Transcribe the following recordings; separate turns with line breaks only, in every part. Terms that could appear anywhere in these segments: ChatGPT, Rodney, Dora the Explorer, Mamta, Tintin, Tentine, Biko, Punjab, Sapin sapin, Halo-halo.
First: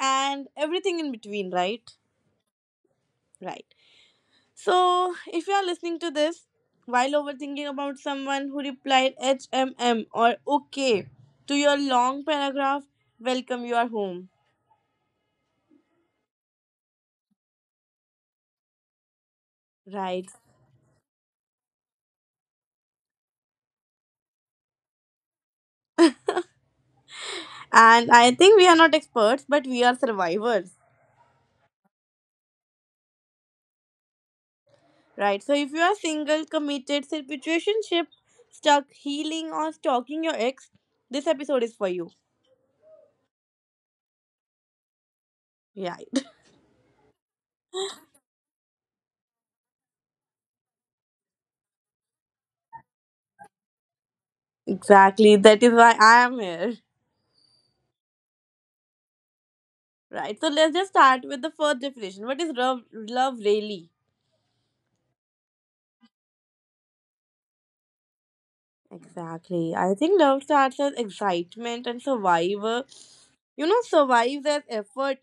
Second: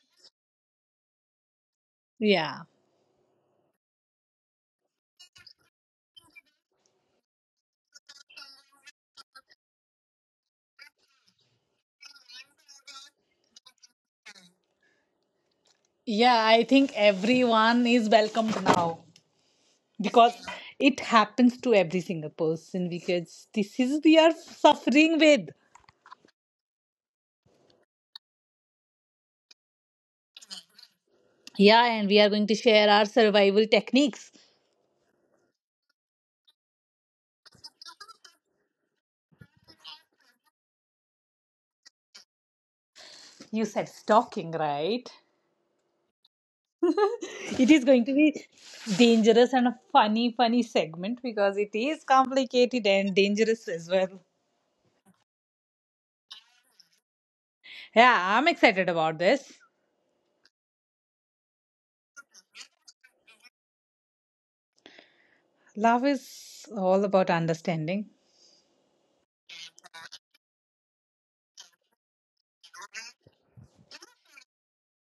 and everything in between, right?
Yeah.
Right. So, if you are listening to this while overthinking about someone who replied HMM or OK to your long paragraph, welcome, you are home.
Yeah, I think everyone is welcomed now
Right.
because it happens to every single person because this is we are suffering with.
And I think we are not experts, but we are survivors.
Yeah, and we are going to share our survival techniques.
Right. So if you are single, committed, situationship, stuck, healing, or stalking your ex, this episode is for you.
You said stalking, right?
Yeah.
It is going to be dangerous and a funny, funny segment because it is complicated and dangerous as well.
Exactly. That is why I am here.
Yeah, I'm excited about this.
Right. So let's just start with the first definition. What is love really?
Love is all about understanding.
Exactly. I think love starts as excitement and survivor. You know, survives as effort.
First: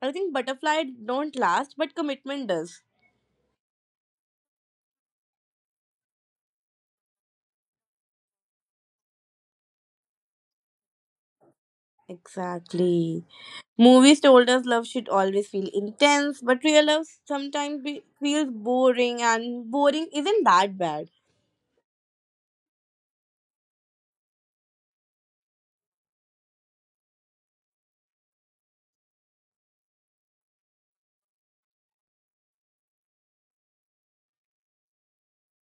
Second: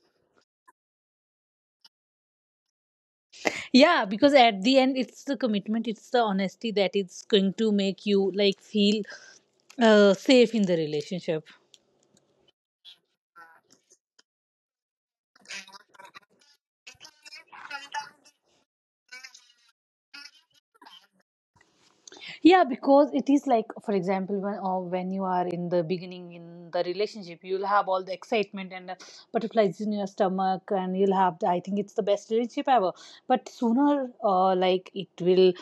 I think butterfly don't last, but commitment does.
Yeah, because at the end, it's the commitment, it's the honesty that is going to make you like feel safe in the relationship.
Exactly. Movies told us love should always feel intense, but real love sometimes feels boring, and boring isn't that bad.
Yeah, because it is like, for example, when, or when you are in the beginning in the relationship, you'll have all the excitement and butterflies in your stomach, and you'll have the, I think it's the best relationship ever. But sooner, like it will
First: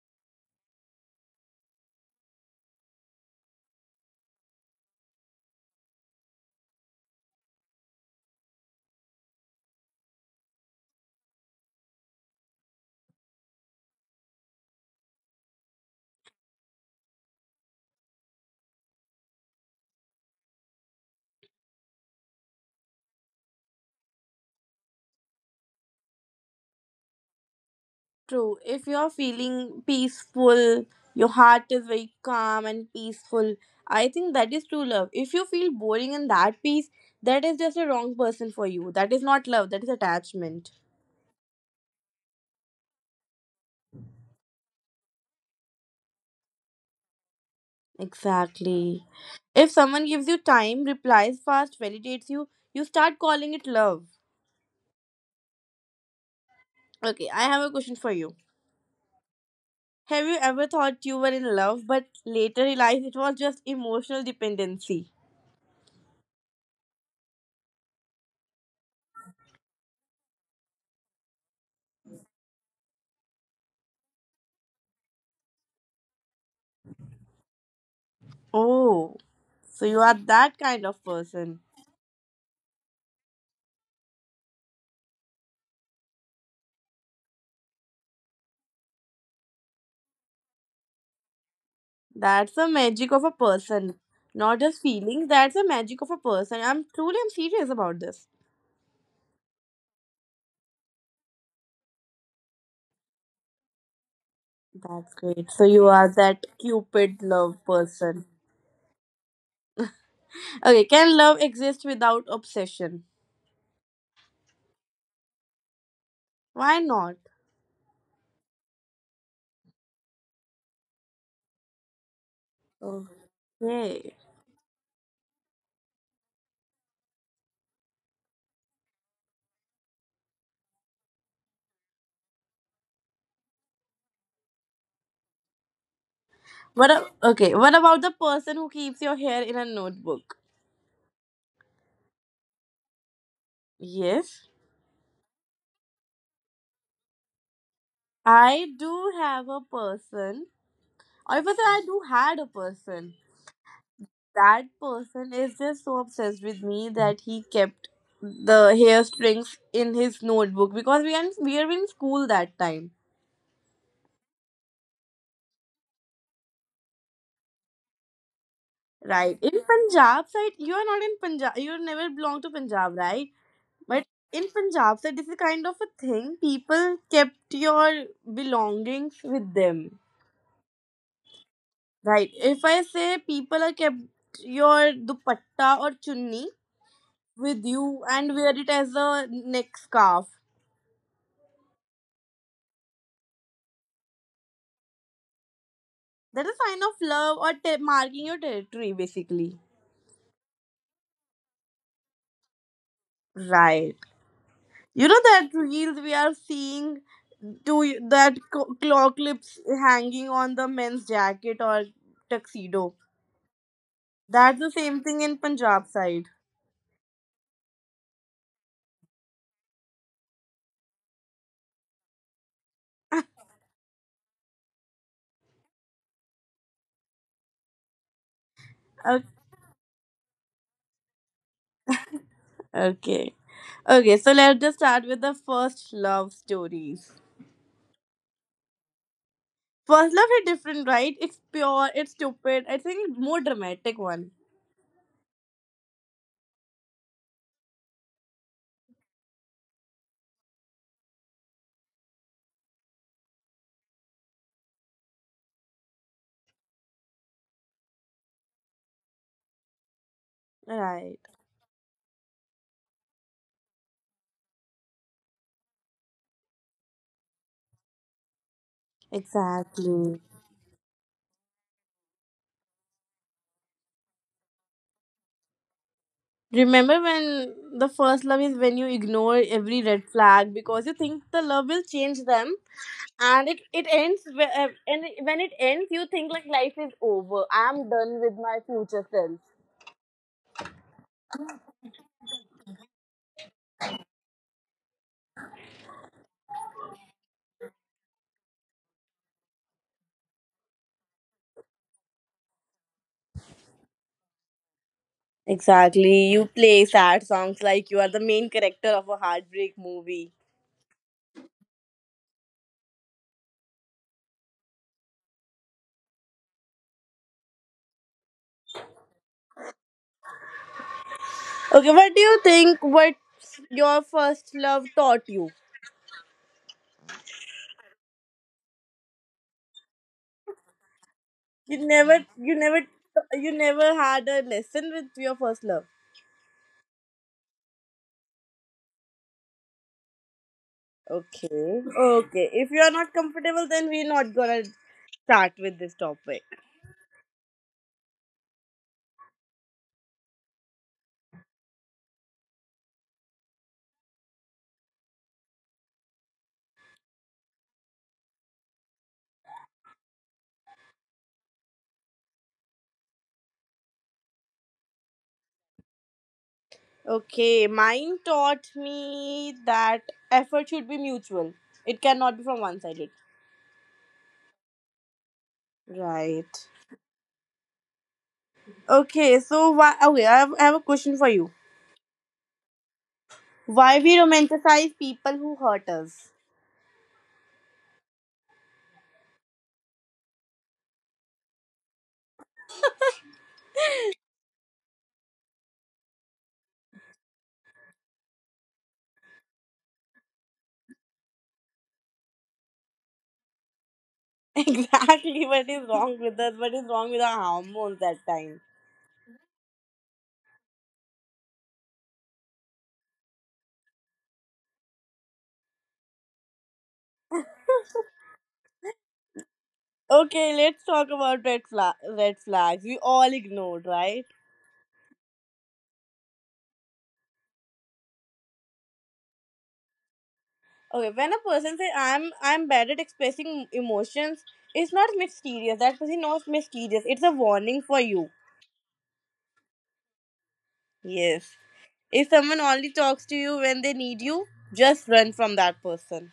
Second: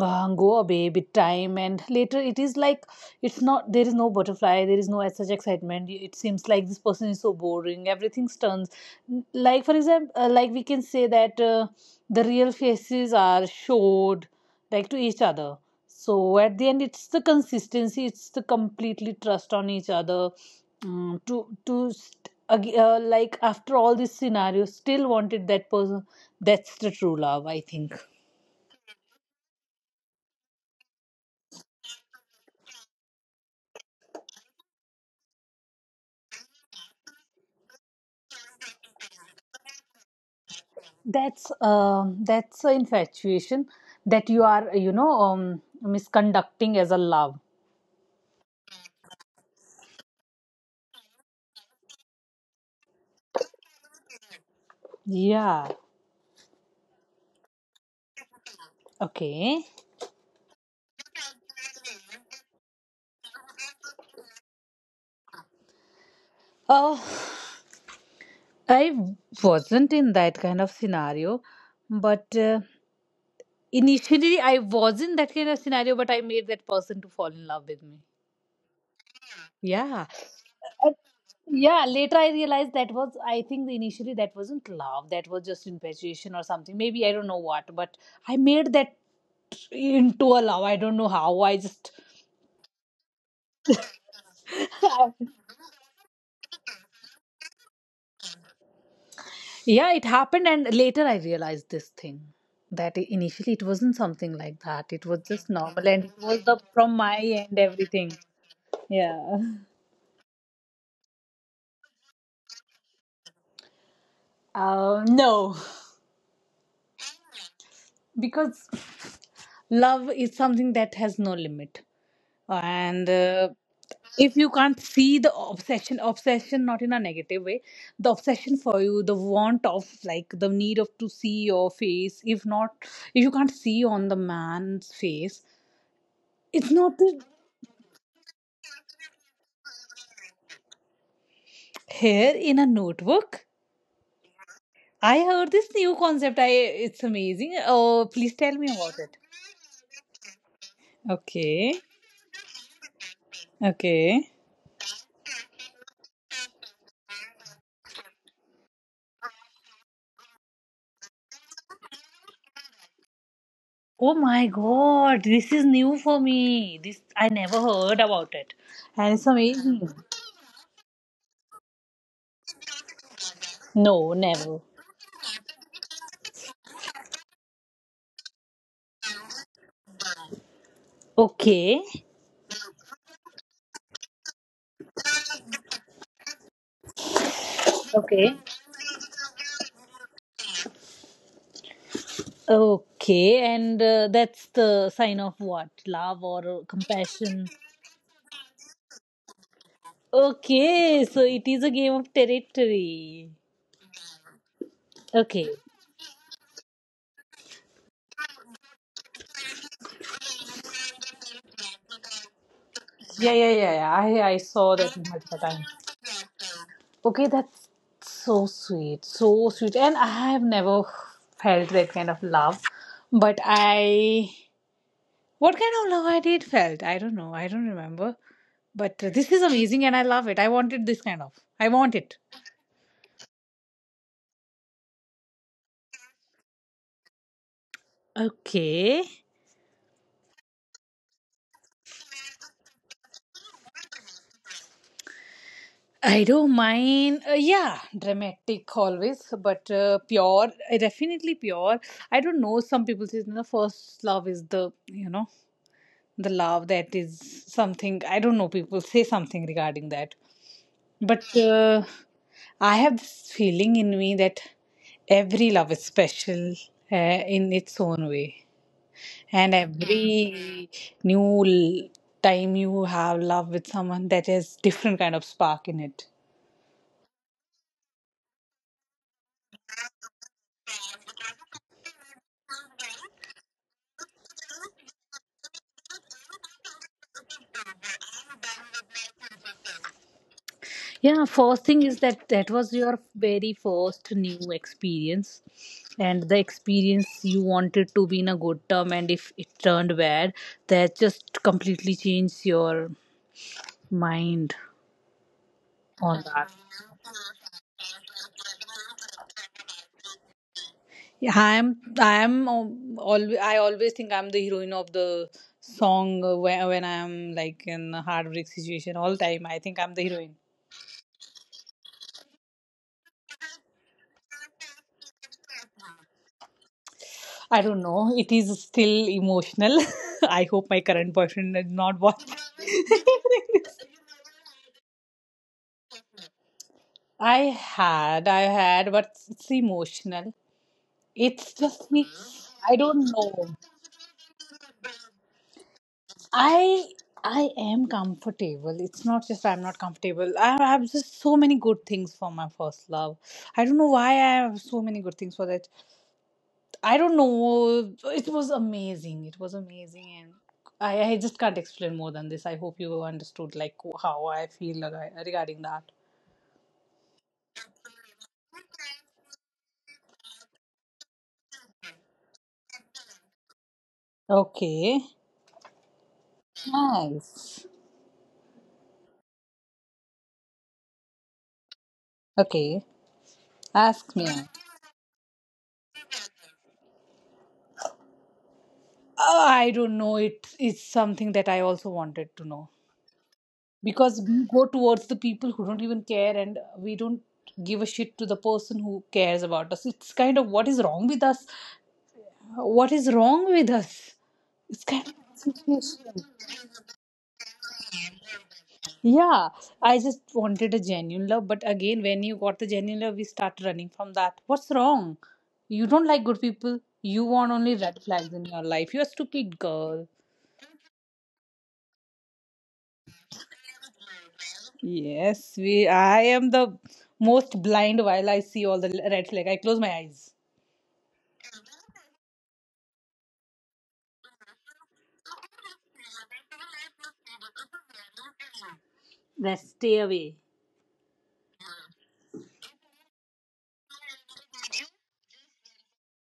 go away with time, and later it is like it's not, there is no butterfly, there is no such excitement, it seems like this person is so boring, everything turns, like for example, like we can say that, the real faces are showed like to each other. So at the end, it's the consistency, it's the completely trust on each other, to like after all this scenario still wanted that person. That's the true love, I think.
True, if you're feeling peaceful, your heart is very calm and peaceful, I think that is true love. If you feel boring in that peace, that is just a wrong person for you. That is not love, that is attachment.
That's that's an infatuation that you are, you know, misconducting as a love.
Exactly. If someone gives you time, replies fast, validates you, you start calling it love.
Yeah.
Okay, I have a question for you.
Okay.
Have you ever thought you were in love but later realized it was just emotional dependency?
uh I wasn't in that kind of scenario, but initially, I was not that kind of scenario, but I made that person to fall in love with me.
Oh, so you
Yeah.
are that kind
And,
of person.
yeah, later I realized that was, I think initially that wasn't love, that was just infatuation or something. Maybe I don't know what, but I made that into a love. I don't know how. I just,
That's the magic of a person. Not just feelings, that's the magic of a person. I'm truly, I'm serious about this.
yeah, it happened. And later I realized this thing that initially it wasn't something like that. It
That's
was just
great. So
normal
you
and
are
it was
that
the, from my
cupid
end,
love
everything.
person.
Yeah.
Okay, can love exist without obsession?
No.
Why not?
Because love is something that has no limit, and
Okay.
if you can't see the obsession, obsession not in a negative way, the obsession for you, the want of, like the need of to see your face, if not, if you can't see on the man's face, it's not.
What about the person who keeps your hair in a notebook?
Here in a notebook.
Yes.
I heard this new concept, I, it's amazing. Oh, please tell me
I
about
do
it.
have a person, or if I say
Okay.
I do had a person,
Okay.
that person is just so obsessed with me that he kept the hair strings in his notebook because we are in school that time,
Oh my god, this is new for me. This I never heard about it. And it's
right? In
amazing.
Punjab side, you are not in Punjab. You never belong to Punjab, right? But
No,
in
never.
Punjab side, this is kind of a thing. People kept your belongings with them,
Okay.
right? If I say people are kept your dupatta or chunni with you and wear it as a neck scarf.
Okay, and that's the sign of what? Love
That is
or
a sign of love
compassion.
or marking your territory, basically.
Okay, so it is a game of territory.
Right. You know
Okay.
that reels we are seeing to that claw clips hanging on the men's jacket or tuxedo.
Yeah, yeah, yeah, yeah. I
That's the
saw that
same thing
multiple
in
times.
Punjab side.
Okay, that's so sweet, so sweet. And I have never felt that kind of love, but I, what kind of love I did felt? I don't know. I don't remember. But
Okay.
this is amazing and I love it. I wanted this kind of. I want it.
Okay. Okay, so let's just start with the first love stories.
Okay.
First love is different, right? It's pure, it's stupid. I think more dramatic one.
I don't mind. Yeah, dramatic always, but pure, definitely pure. I don't know. Some people say the first love is the, you know, the love that is something. I don't know. People say something regarding that.
Right.
But I have this feeling in me that every love is special, in its own way. And
Exactly.
every new l- time you have love with someone, that has different kind of spark in it.
Remember when the first love is when you ignore every red flag because you think the love will change them and it ends and when it ends you think like life is over. I'm done with my future self.
Yeah, first thing is that that was your very first new experience, and the experience you wanted to be in a good term, and if it turned bad, that just completely changed your mind on
Exactly, you
that.
play sad songs like you are the main character of a heartbreak movie.
Yeah, I'm always, I always think I'm the heroine of the song, when I'm like in a heartbreak situation all time. I think I'm the heroine.
Okay, what do you think, what your first love taught you?
I don't know. It is still emotional. I hope my current boyfriend did
you
not
never
watch.
you never you never had a lesson with your first love?
I I had, but it's emotional. It's
Okay.
just me.
Okay. If
I
you are
don't
not
know.
comfortable, then we're not gonna start with this topic.
I I am comfortable. It's not just I'm not comfortable. I have just so many good things for my first love. I don't know why I have so many good things for that. I don't know. It was amazing. It was amazing, and I just can't explain more than this. I hope you understood like how I feel regarding that.
Okay. Mine taught me that effort should be mutual. It cannot be from one sided.
Okay.
Right.
Nice.
Okay. So why? Okay. I have a question for you.
Okay.
Why
Ask
we
me.
romanticize people who hurt us?
I don't know. It is something that I also wanted to know. Because we go towards the people who don't even care, and we don't give a shit to the person who cares about us. It's kind of, what is wrong with us? What is wrong with us? It's kind of,
Exactly. What is wrong with us? What is wrong with our hormones that time?
yeah, I just wanted a genuine love, but again, when you got the genuine love, we start running from that. What's wrong? You don't like good people, you want only red flags in your life, you're a stupid girl.
Okay. Let's talk about red flag. Red flags. We all ignored, right?
Yes, we, I am the most blind. While I see all the red flag, I close my eyes.
Okay, when a person says I'm bad at expressing emotions, it's not mysterious. That person knows mysterious. It's a warning for you.
That stay away.
Yes. If someone only talks to you when they need you, just run from that person.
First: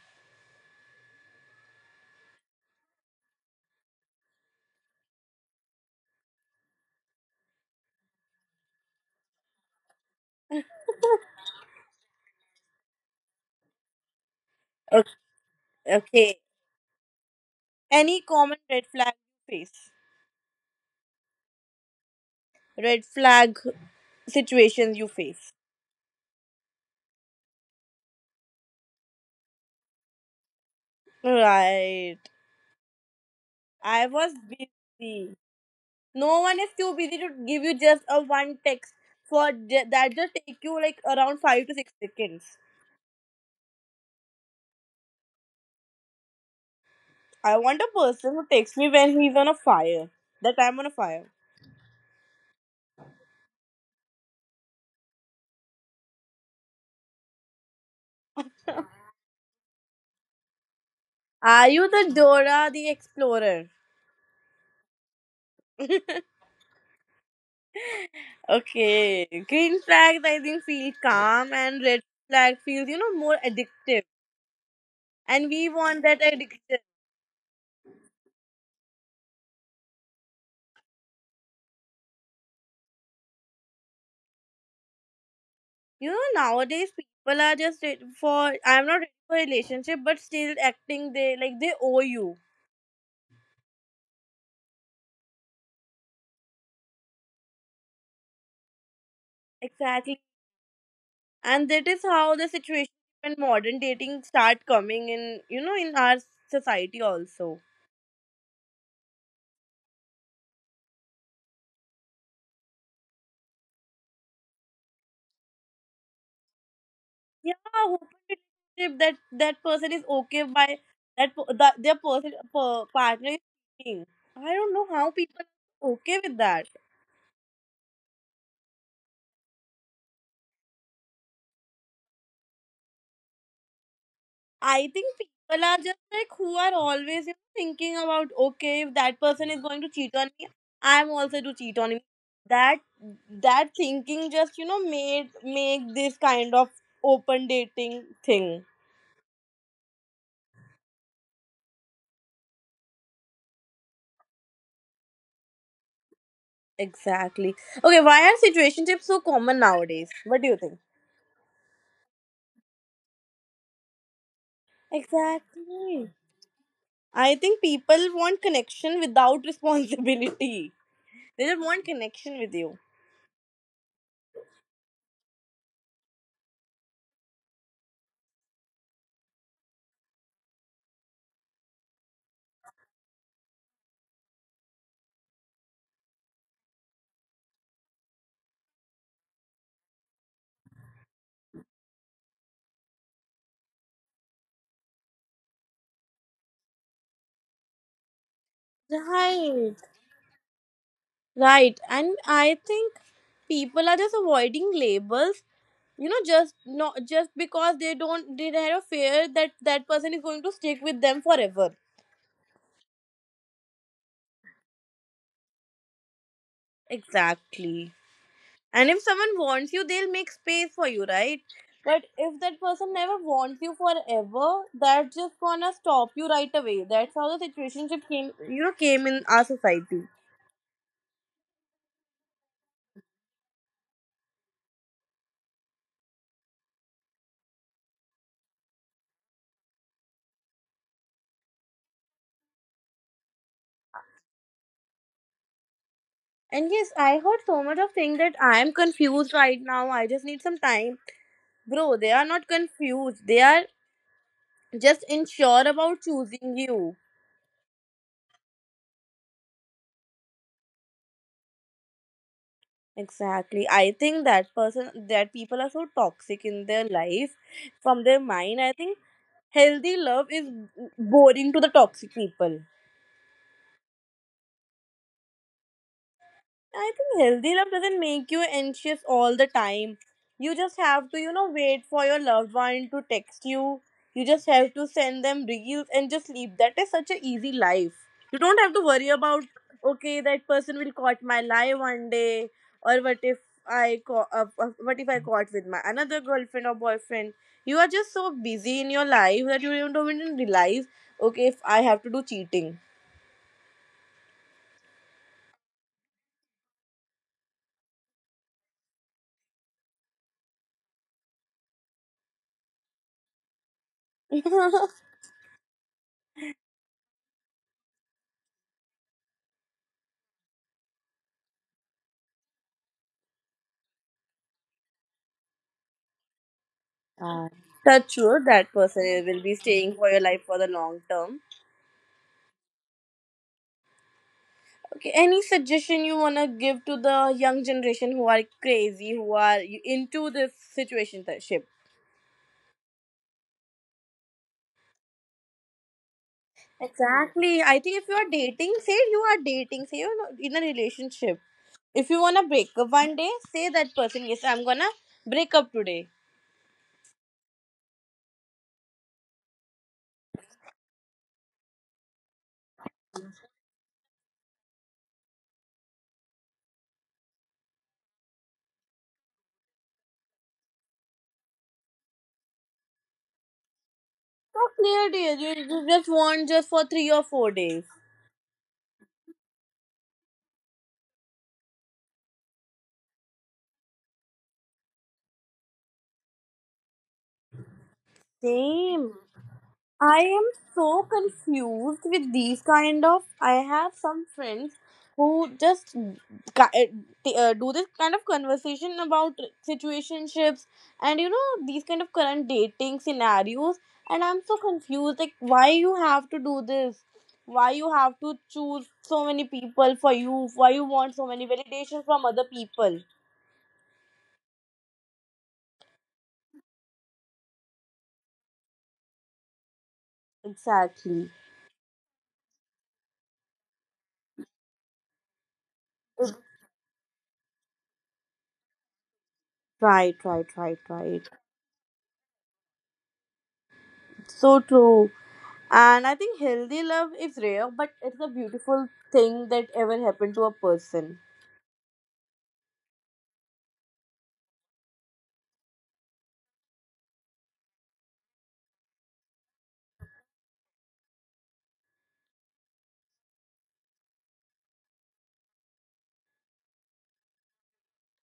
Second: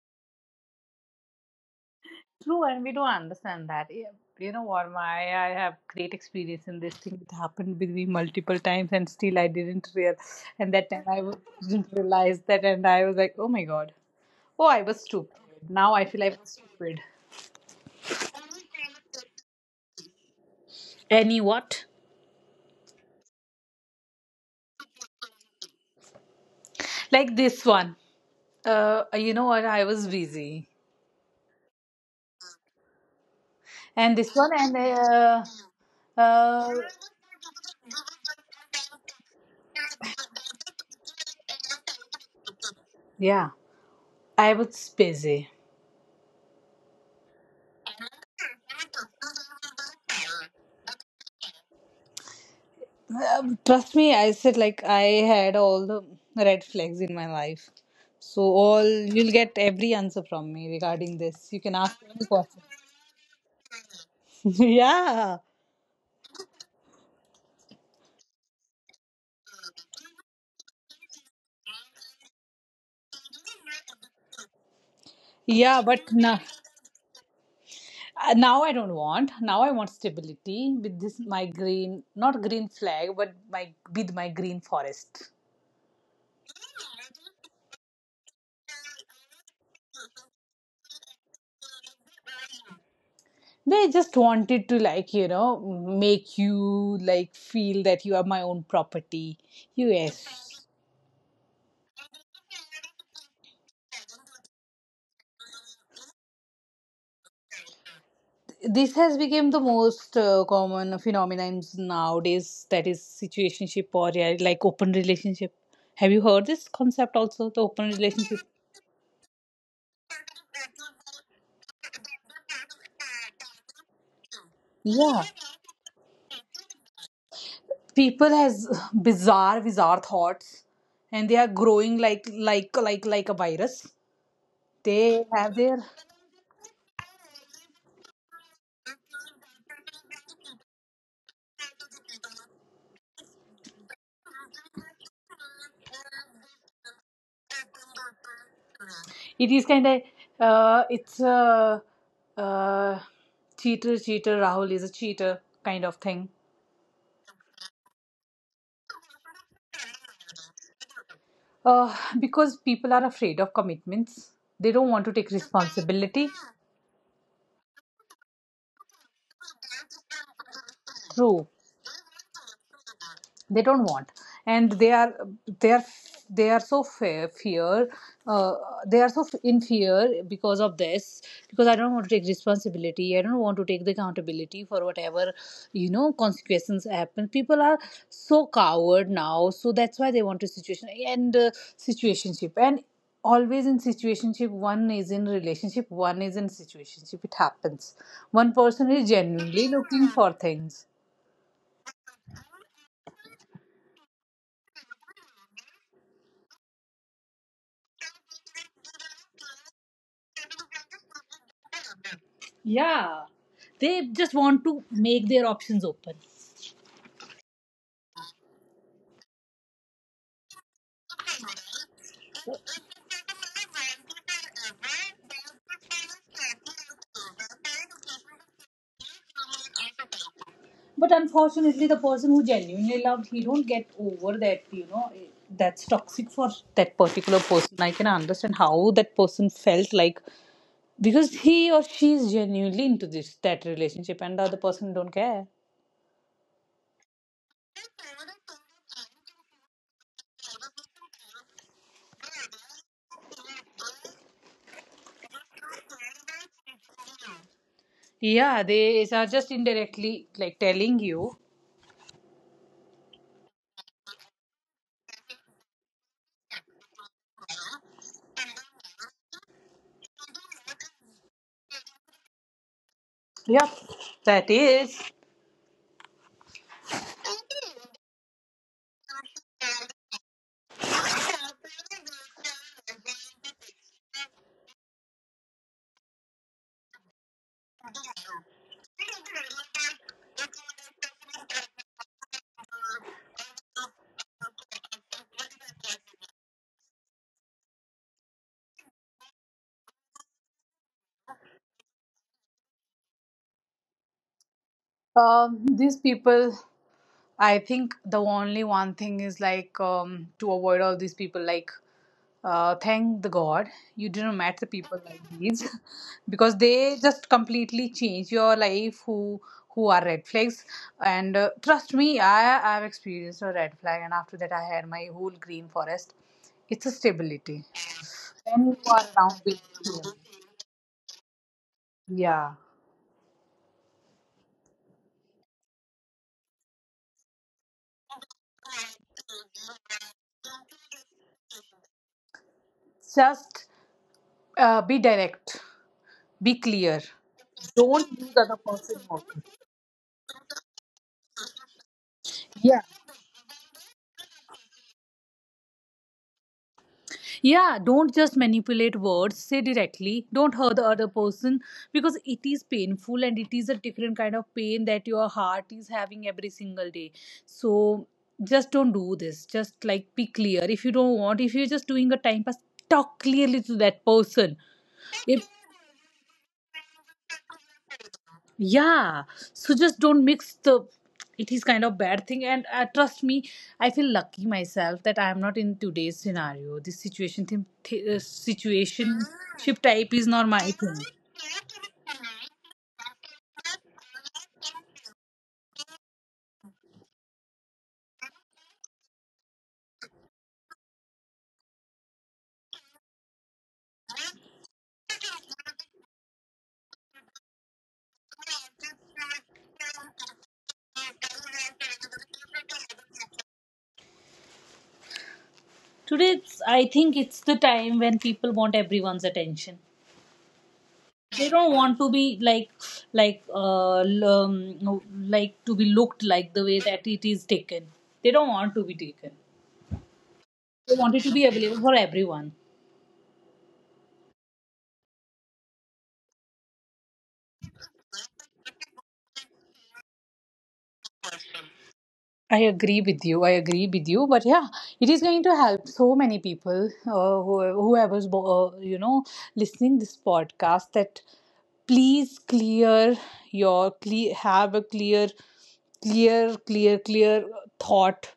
True, and we don't understand that. Yeah, you know what, my, I have great experience in this thing. It happened with me multiple times, and still I didn't real. And that time I was, didn't realize that, and I was like, oh my god, oh I was
Okay.
stupid. Now I feel I
Okay.
was stupid.
Any common red flag you face?
Any what?
Red flag situations you face.
Like this one, you know what? I was busy,
Right. I
and
was
this one, and
busy. No one is
uh,
too busy to give you just a one text for that just take you like around 5 to 6 seconds.
yeah, I was busy.
I want a person who texts me when he's on a fire. That I'm on a fire.
Trust me, I said like I had all the red flags in my life. So all you'll get every answer from me regarding this. You
Are
can
you
ask
the
any question.
Dora the Explorer?
Yeah.
Okay. Green flags, I think, feel calm, and red flag feels, you know, more addictive. And we
Yeah,
want
but
that
now,
addiction.
now I don't want. Now I want stability with this my green, not green flag, but my with my green forest.
You know, nowadays people are just ready for. I'm not ready for a relationship, but still acting they like they owe you
They just wanted to, like, you know, make you like feel that you are my own property. You,
exactly.
yes.
And that is how the situation and modern dating start coming in. You know, in our society also.
This has become the most common phenomenon nowadays, that is situationship, or yeah, like open relationship. Have you heard this concept also,
Yeah,
the open
open
relationship?
relationship, that that person is okay by their partner is cheating. I don't know how
Yeah.
people are okay with that.
People has bizarre, bizarre thoughts, and they are growing like, like a virus.
I think
They have
people
their,
are just like who are always, you know, thinking about okay, if that person is going to cheat on me, I'm also to cheat on him. That that thinking just, you know, made make this kind of open dating thing.
it is kind of, it's a, uh, cheater, cheater Rahul is a cheater kind of thing.
Exactly. Okay, why are situationships so common nowadays, what do you think?
Uh, because people are afraid of commitments, they don't want to take
Exactly.
responsibility.
I think people want connection without responsibility. They
True.
don't want connection with you.
They don't want, and they are they are so fear, fear, uh, they are so in fear because of this. Because I don't want to take responsibility, I don't want to take the accountability for whatever, you know, consequences happen. People are so coward now, so that's why they want to situation, and situationship, and always in situationship, one is in relationship, one is in situationship, it happens. One person is genuinely
Right.
looking for things.
Right. And I think people are just avoiding labels. You know, just not just because they don't they have a fear that that person is going to stick with them forever.
Yeah, they just want to make their options open.
Exactly. And if someone wants you, they'll make space for you, right? But if that person never wants you forever, that's just gonna stop you right away. That's how the situationship came, you know, came in our society.
But unfortunately, the person who genuinely loved, he don't get over that. You know, that's toxic for that particular person. I can understand how that person felt like, because he or she is genuinely into this that relationship, and the other person don't care.
And yes, I heard so much of things that I am confused right now. I just need some time. Bro, they are not confused. They are just unsure about choosing you.
Yeah, they are just indirectly like telling you.
Exactly. I think that person that people are so toxic in their life from their mind. I think healthy love is boring to the toxic people.
Yep, that is.
I think healthy love doesn't make you anxious all the time. You just have to, you know, wait for your loved one to text you. You just have to send them reels and just leave. That is such an easy life. You don't have to worry about, okay, that person will caught my lie one day, or what if I caught, what if I caught with my another girlfriend or boyfriend. You are just so busy in your life that you don't even realize, okay, if I have to do cheating.
These people, I think the only one thing is like, to avoid all these people. Like, thank the God you didn't met the people like these, because they just completely change your life. Who are red flags? And trust me, I've experienced a red flag, and after that, I had my whole green forest. It's a
Uh,
stability
that's true.
when you
That
are
person
around
will
with
be staying
people.
for your life for the long term.
Yeah,
Okay. Any suggestion you wanna give to the young generation who are crazy, who are into this situationship?
just be direct, be clear.
Exactly. I
Don't
think if you
use
are
other
dating, say
person's mouth.
you are dating, say you're not in a relationship. If you wanna break up one day, say that person, yes, I'm gonna break up today.
Yeah, don't just manipulate words, say directly. Don't hurt the other person, because it is painful, and it is a different kind of pain that your heart is having every single day. So just don't do this. Just like be clear. If you don't want, if you're just doing a time pass, talk clearly to that person.
So clear, dear.
If,
You just want just for 3 or 4 days.
yeah, so just don't mix the. It is kind of bad thing, and trust me, I feel lucky myself that I am not in today's scenario. This situation, thing, situation
Same.
ship type is
I
not
am
my thing.
so confused with these kind of. I have some friends who just do this kind of conversation about situationships and you know these kind of current dating scenarios, and I'm so confused. Like, why you have to do this? Why you have to choose so many people for you? Why you want so many validation from other people?
Today, it's, I think it's the time when people want everyone's attention.
Exactly.
They don't want to be like, no, like to be looked like the way that it is taken. They don't want to be taken.
Right, right, right,
They want it to
right.
be available for everyone.
So true. And I think healthy love is rare, but it's a beautiful thing that ever happened to a person.
I agree with you. I agree with you. But yeah, it is going to help so many people, who, whoever's listening this podcast. That, please clear your clear have a clear thought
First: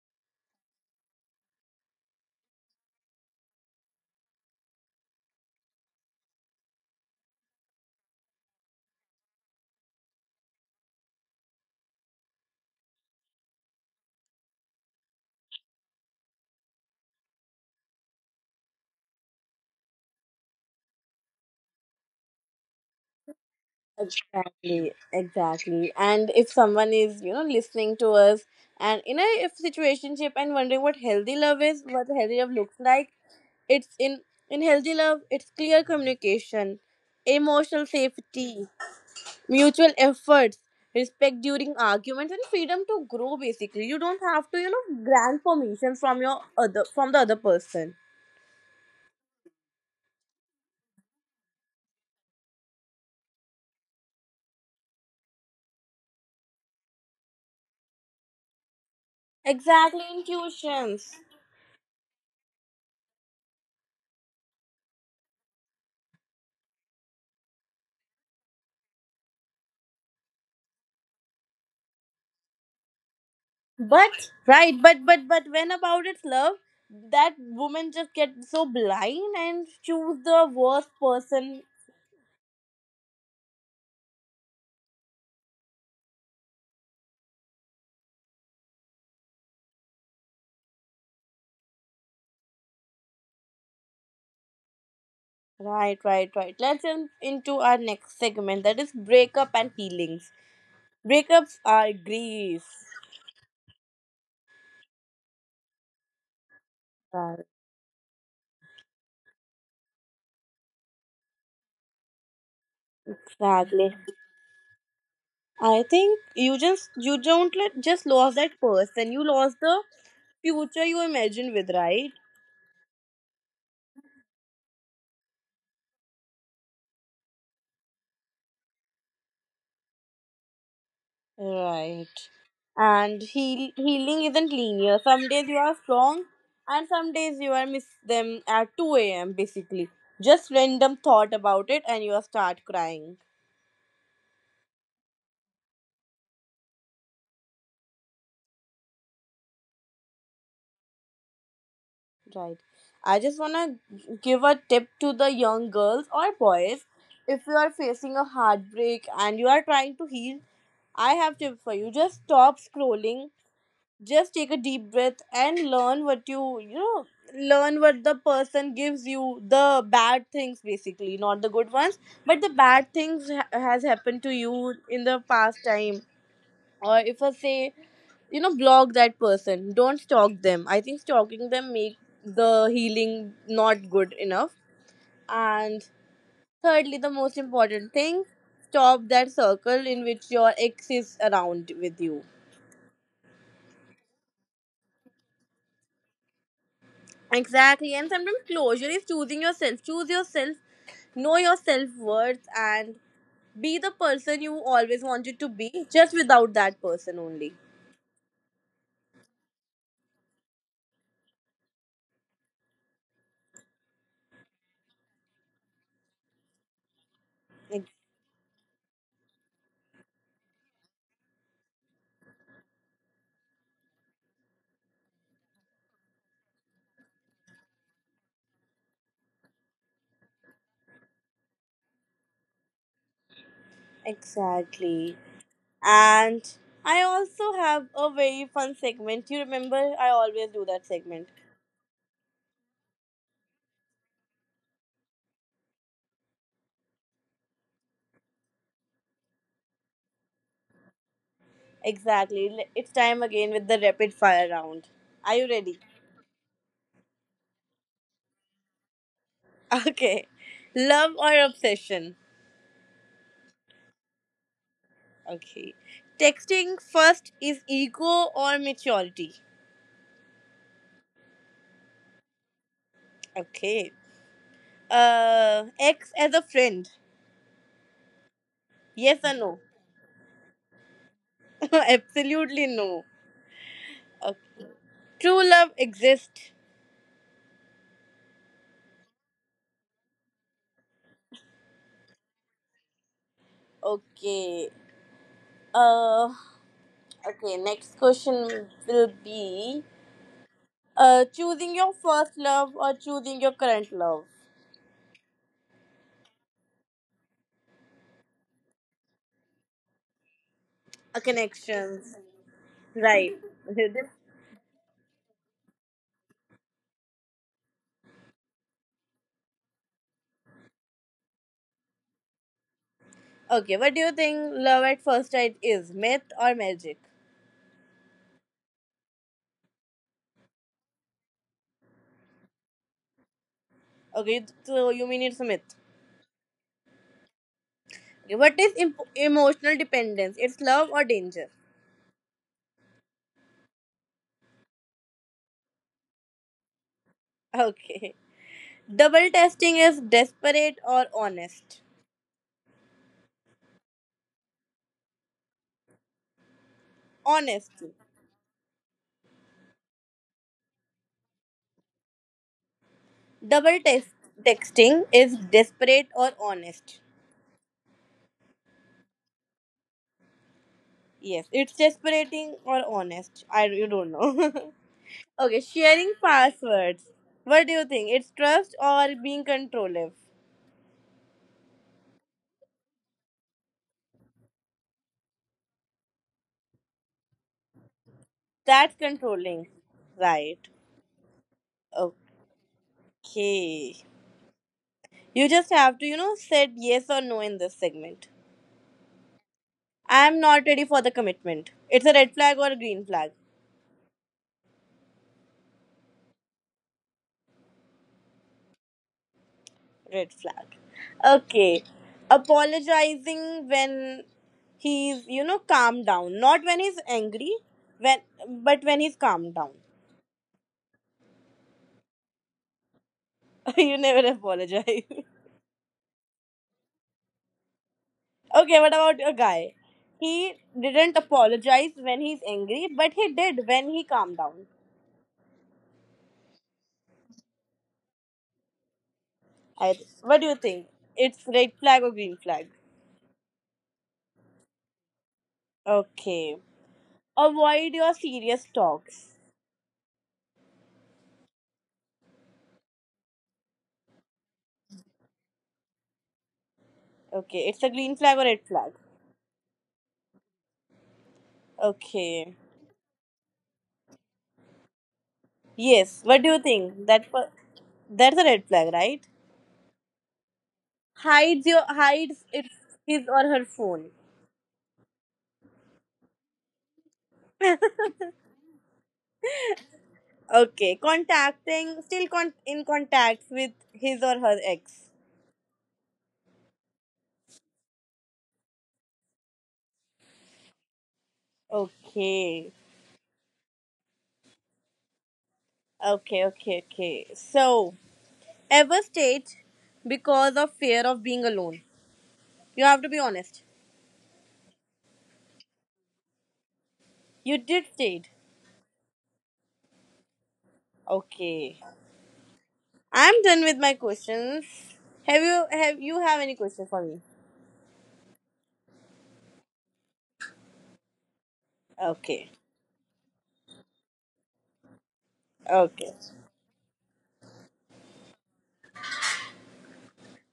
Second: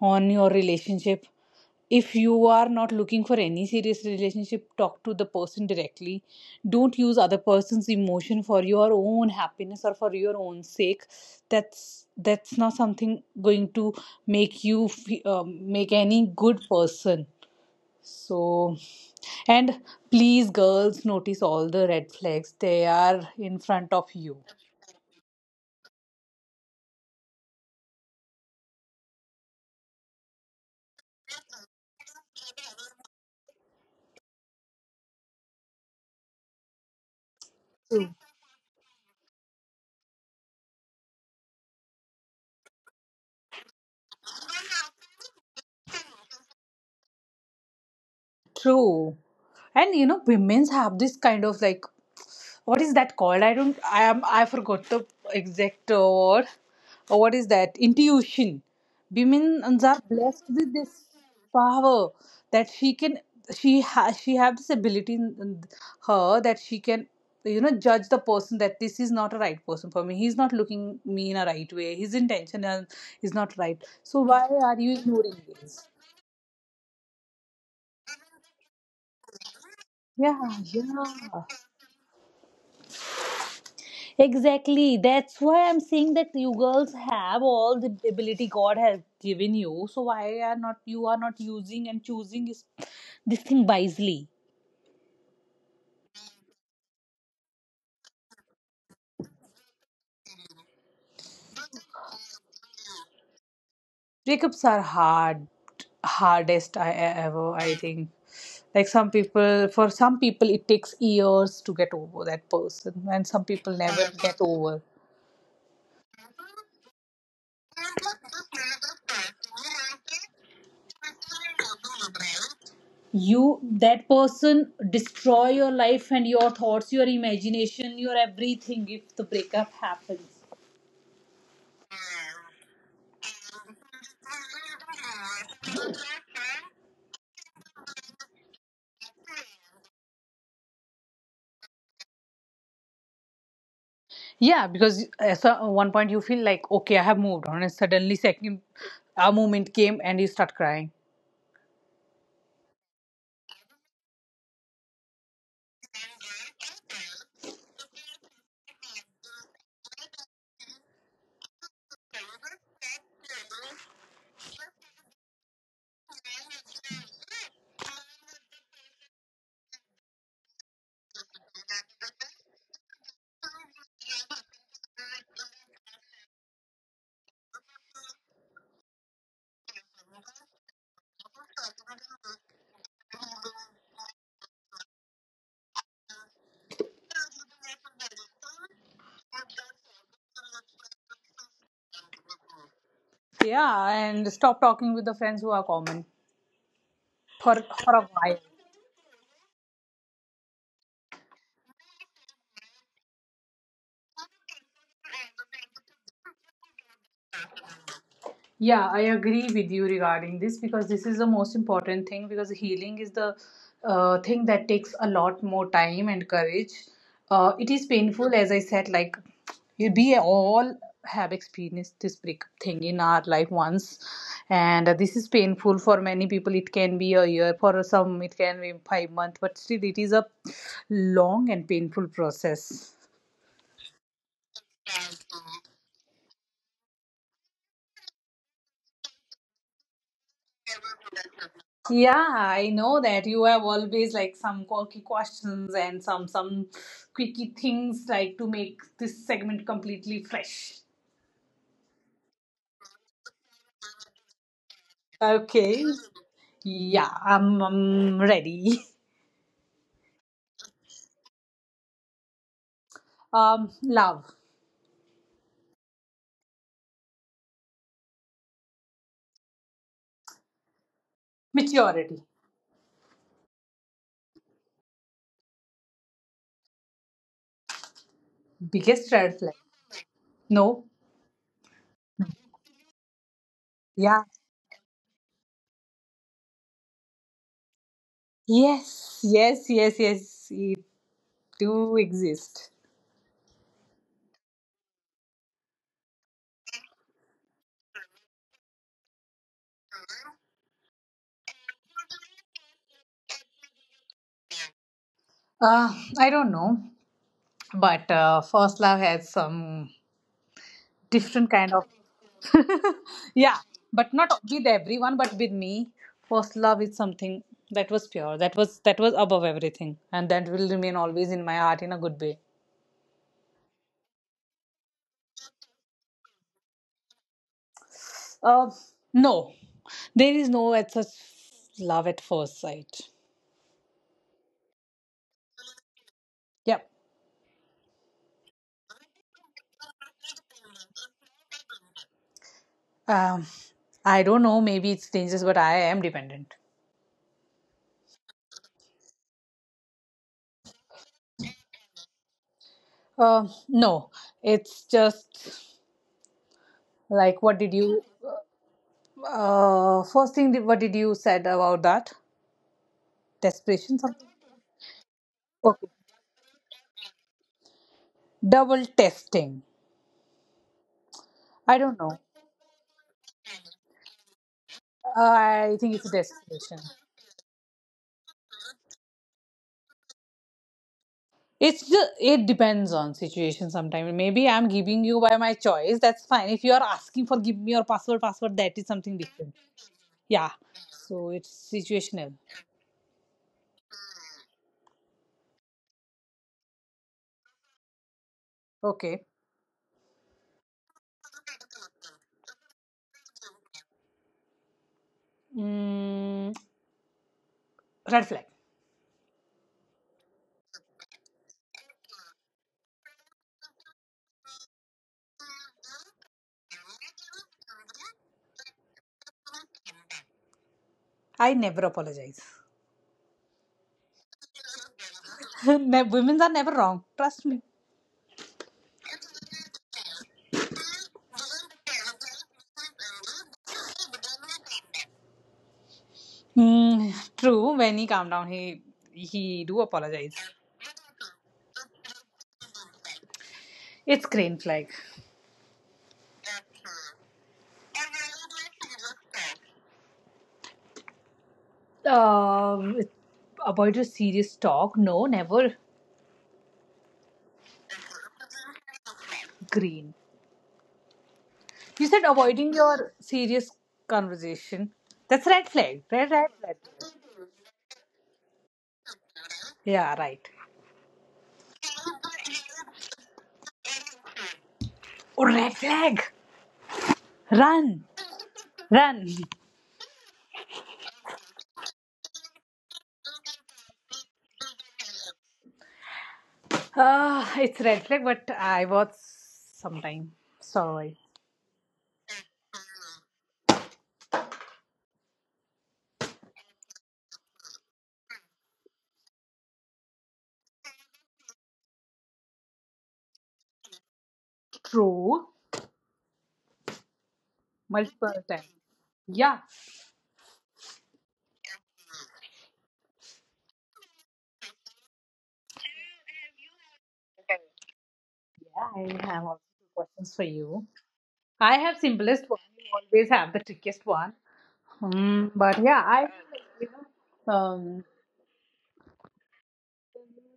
on your relationship. If you are not looking for any serious relationship, talk to the person directly. Don't use other person's emotion for your own happiness or for your own sake. That's not something going to make any good person. So, and please girls, notice all the red flags, they are in front of you.
Exactly, exactly. And if someone is, you know, listening to us and in a if situationship and wondering what healthy love is, what healthy love looks like, it's in healthy love, it's clear communication, emotional safety, mutual efforts, respect during arguments, and freedom to grow. Basically, you don't have to, you know, grant permission from your other from the other person.
True. And you know, women's have this kind of, like, what is that called? I don't i am i forgot the exact word. Or what is that? Intuition. Women are
Exactly,
blessed with this
intuitions.
power that she can she has she have this ability in her, that she can judge the person, that this is not a right person for me, he's not looking me in a right way, his intention is not right. So
But
why are
right,
you
but but
ignoring?
but when about its love, that woman just get so blind and choose the
Yeah,
worst
yeah.
person.
Exactly. That's why I'm saying that you girls have all the ability God has given you. So why are not you are not using and choosing this thing wisely?
Right, right, right. Let's jump into our next segment that is breakup and feelings. Breakups are grief.
Breakups are hard, hardest I
Right,
ever, I think. Like, some people for some people it takes years to get over that person, and some people
exactly.
never get over.
I think you just you don't let, just lost that person. You lost the future you imagined with, right?
You That person destroy your life and your thoughts, your imagination, your everything, if the breakup happens.
Right. And healing isn't linear. Some days you are strong, and some days you are miss them at 2 a.m. basically. Just random thought about it, and you start crying.
Yeah, because at one point you feel like, okay, I have moved on, and suddenly second a moment came and you start crying.
Right. I just want to give a tip to the young girls or boys. If you are facing a heartbreak and you are trying to heal, I have tip for you. Just stop scrolling, just take a deep breath and learn what you know learn what the person gives you, the bad things basically, not the good ones but the bad things has happened to you in the past time. Or if I say, you know, block that person, don't stalk them. I think stalking them make the healing not good enough. And thirdly, the most important thing, stop that circle in which your ex is around with you.
Yeah, and stop talking with the friends who are common, for
Exactly.
for
And
a
sometimes
while.
closure is choosing yourself. Choose yourself, know your self worth, and be the person you always wanted to be, just without that person only.
Yeah, I agree with you regarding this, because this is the most important thing, because healing is the thing that takes a lot more time and courage. It
Ex-
is painful, as I said, like we all have experienced this break thing in our life once, and this is painful for many people. It can be a year, for some, it can be 5 months, but still, it is a long and painful process.
Exactly. And I also have a very fun segment. You remember, I always do that segment.
Yeah, I know that you have always like some quirky questions and some quickie things, like, to make this segment completely fresh.
Exactly. It's time again with the rapid fire round. Are you ready?
Okay. Yeah, I'm ready.
Okay. Love or obsession?
Love,
Okay. Texting first is ego or maturity?
maturity,
Okay. Ex as a friend. Yes
biggest
or
red
no?
flag. No,
Absolutely no.
yeah,
Okay. True love exists.
yes, yes, yes, yes, it do exist.
Okay. Uh, okay. Next question will be choosing your first love or choosing your current love.
I don't know, but first love has some different kind of.
Connections. Right.
Yeah, but not with everyone, but with me, first love is something that was pure, that was above everything, and that will remain always in my heart in a good way.
Okay. What do you think love at first sight is? Myth or magic?
uh no, there is no at such love at first sight.
Okay. So you mean it's a myth.
Yep.
Okay, what is emotional dependence? It's love or danger?
um I don't know, maybe it's dangerous, but I am dependent.
Okay. Double testing is desperate or honest.
No, it's just, like, what did
Honesty.
you, first thing, what did you said about that,
Double
desperation
test
something.
texting is
Okay.
desperate or honest.
Double testing.
Yes, it's
I don't know.
desperating or honest. I, you don't know.
uh,
Okay,
I think it's a
sharing
destination.
passwords. What do you think? It's trust or being controlling?
It's just, it depends on situation. Sometimes, maybe I'm giving you by my choice, that's fine. If you are asking for, give me your password, that is
That's
something different.
controlling.
Yeah,
Right.
so it's situational.
Okay. You just have to, you know, said yes or no in this segment.
Okay.
I am not ready for the commitment. It's a red flag or a green flag.
mm, Red flag.
Red flag. Okay. Apologizing when he's, you know, calmed down. Not when he's angry, when but when he's calmed down.
I never apologize.
You never apologize.
Women are never wrong, trust me.
Okay, what about a guy? He didn't apologize when he's angry, but he did when he calmed down.
True, when he calm down, he do
I,
apologize.
what do you think? It's red flag or green flag?
It's green flag.
Okay. Avoid your serious talks.
Uh, avoid a serious talk. No, never.
Okay, it's a green flag or red flag.
Green. You said
Okay.
avoiding your serious conversation. That's red
Yes.
flag.
What do
Red,
you
red, red.
think? That's a red flag, right?
Yeah, right.
Hides your hides it his or her phone.
Oh, red flag. Run, run.
Okay. Contacting, still in contact with his or her ex.
It's red flag, but I was sometime, sorry.
Okay. Okay, okay, okay. So, ever stayed because of fear of being alone? You have to be honest.
True,
You did stayed.
multiple times. Yeah,
Okay. I'm done with my questions. Have you have you have any question for me?
yeah. I have also two questions for you. I have
Okay.
simplest one. You always have the trickiest one. Hmm, but
Okay.
yeah, you know, um,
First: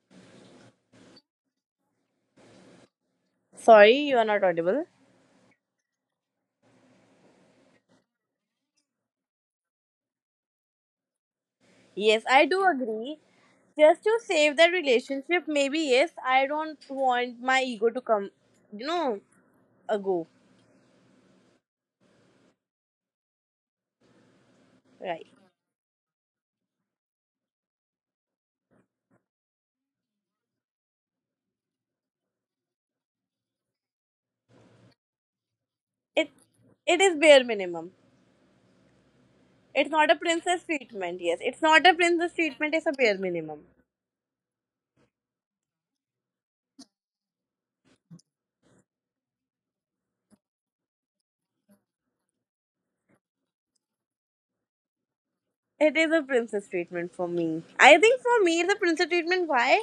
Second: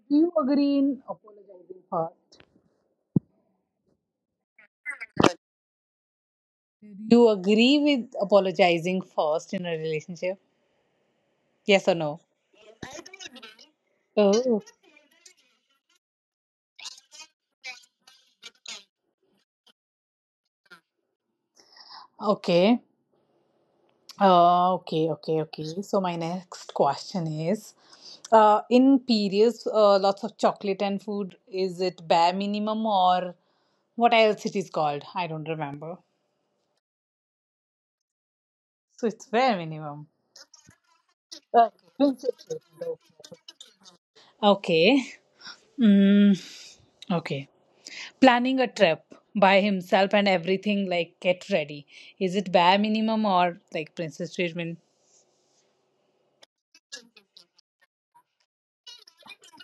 do you agree in apologizing first?
Sorry, you are not audible.
Do you agree with apologizing first in a relationship? Yes or
Yes,
no?
I do agree. Just to save the
Oh,
relationship, maybe yes, I don't want my ego to come, you know, ago.
okay. Uh,
Right.
okay, okay, okay. So my next question is, in periods, lots of chocolate and food. Is it bare minimum or what else it is called? I don't remember.
It it is bare minimum.
So it's bare
It's not a
minimum.
princess treatment, yes. It's not a princess
Okay.
treatment, it's a bare minimum.
Okay. Mm, okay. Planning a trip by himself and everything, like, get ready, is it bare minimum or like princess treatment?
It is a princess treatment for me. I think for me it's a princess treatment. Why?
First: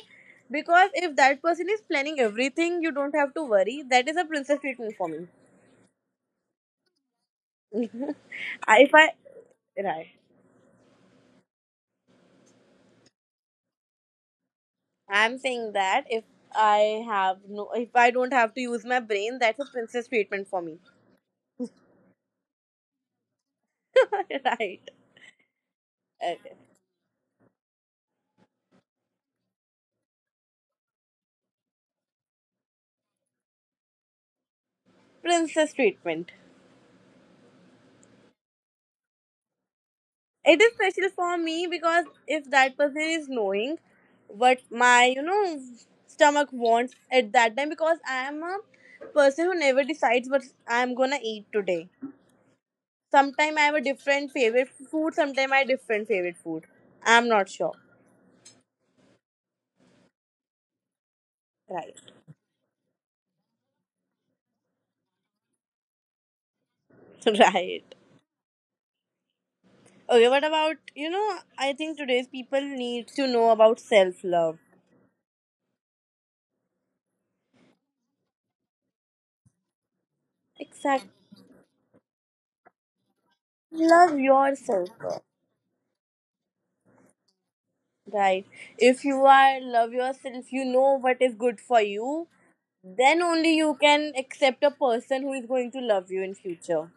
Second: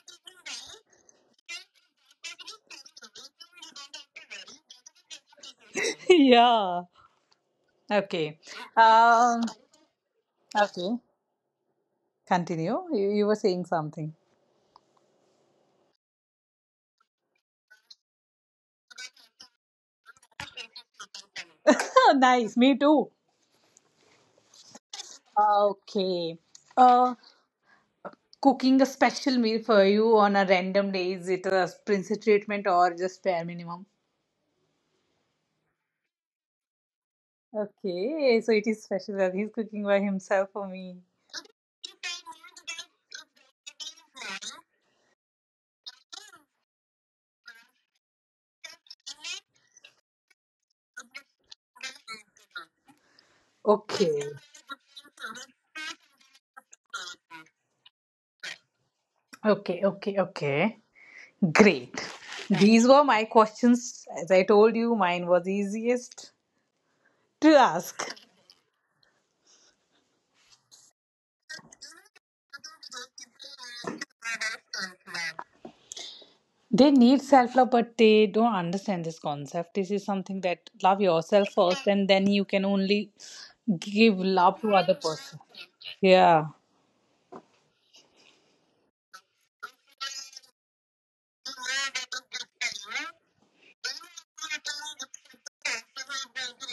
Because if that person is planning everything, you don't have to worry. That is a princess treatment for me.
Yeah, okay.
If I
Um,
right.
okay, continue, you were saying something.
I'm saying that if I don't have to use my brain, that's a princess treatment for me.
Nice, me too.
Right.
Okay.
Okay.
uh Cooking a special meal for you on a random day, is it a princess treatment or just bare minimum?
Princess treatment.
Okay, so it is special that he's cooking by himself
It
for
is
me.
special for me because if that person is knowing what my, you know, stomach wants at that time, because I am a person who never decides what I am gonna eat today. Sometime I have a
Okay,
different favorite food, sometime I have different favorite food. I'm not sure.
okay, okay. Okay. Great.
Right.
These were my questions. As I told you, mine was easiest to
Right.
ask.
Okay, what about, you know, I think today's people need to know about self love.
They need self love, but they don't understand this concept. This is something that,
Exactly.
love yourself first, and then you can only
Love
give
yourself.
love to other person. Yeah,
Right. If you are love yourself, you know what is good for you, then only you can accept a person who is going to love you in future.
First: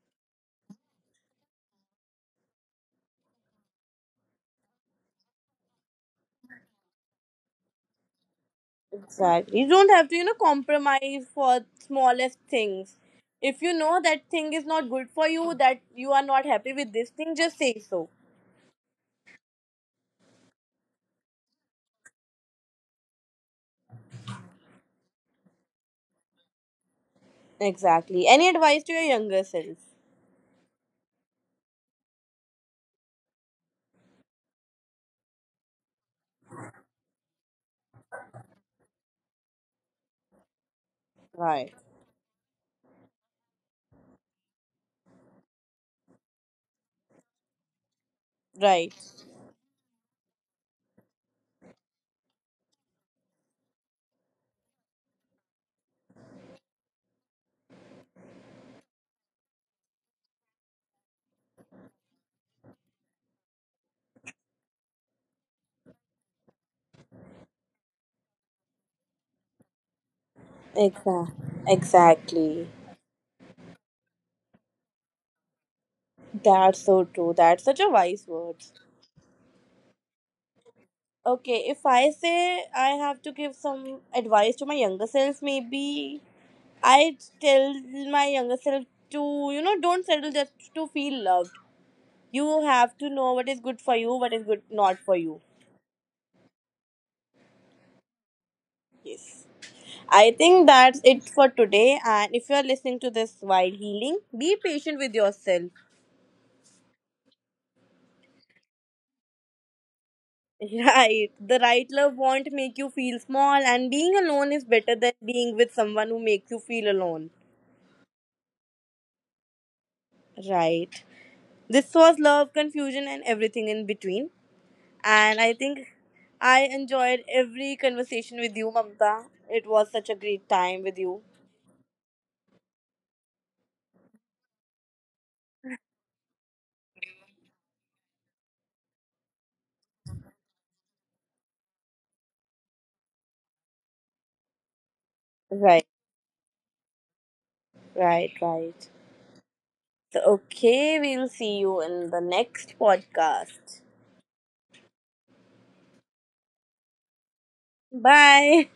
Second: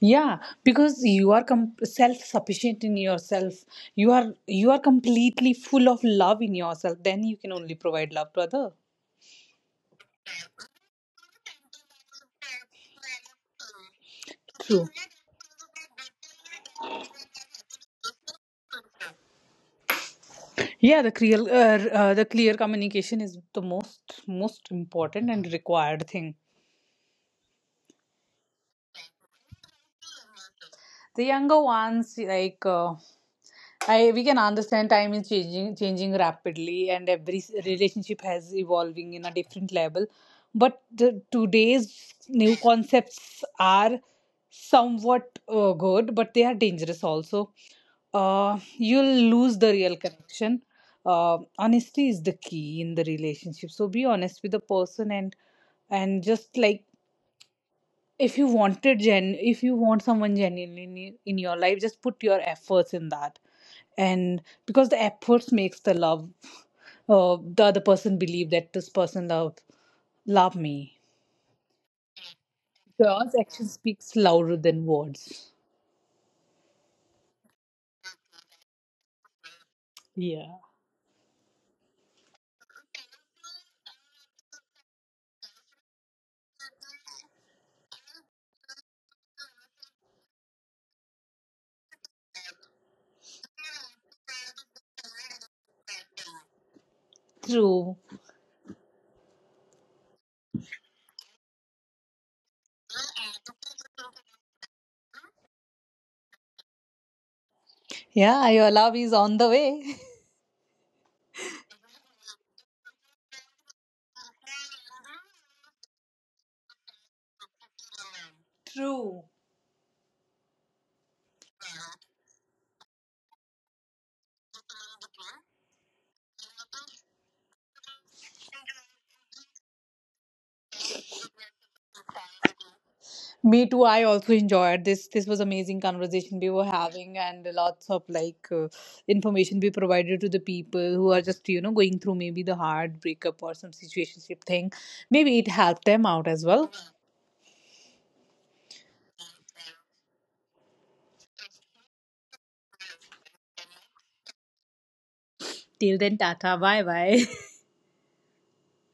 yeah, because you are self sufficient in yourself. You are completely full of love in yourself. Then you can only provide love to other.
Exactly. You don't have to, you know, compromise for smallest things. If you know that thing is
True.
not good for you, that you are not happy with this thing, just say so.
Yeah, the clear communication is the most important and required thing.
Exactly. Any advice to your younger self?
The younger ones, like, I we can understand time is changing rapidly, and every relationship has evolving in a different level, but
Right.
today's new concepts are somewhat good, but they are dangerous also.
Right.
You'll lose the real connection. Honesty is the key in the relationship, so be honest with the person, and just, like, if you want someone genuinely in your life, just put your efforts in that. And because the efforts makes the love, the other person believe that this person love me.
Exactly. Exactly.
Girls, action speaks louder than words.
That's so true. That's such a wise word.
Yeah.
Okay, if I say I have to give some advice to my younger self, maybe I tell my younger self to, you know, don't settle just to feel loved. You have to know what is good for you, what is good not for you.
True.
Yes. I think that's it for today. And if you're listening to this while healing, be patient with yourself.
Yeah, your love is on the way.
Right. The right love won't make you feel small, and being alone is better than being with someone who makes you feel alone.
True,
Right. This was love, confusion, and everything in between. And I think I enjoyed every conversation with you, Mamta. It was such a great time with you.
me too. I also enjoyed this. This was amazing conversation we were having, and lots of, like, information we provided to the people who are just, going through maybe the hard breakup or some situationship thing. Maybe it helped
Right,
them out as well.
right, right. So, okay, we'll see you in the next podcast.
Till then, tata, bye bye.
Bye.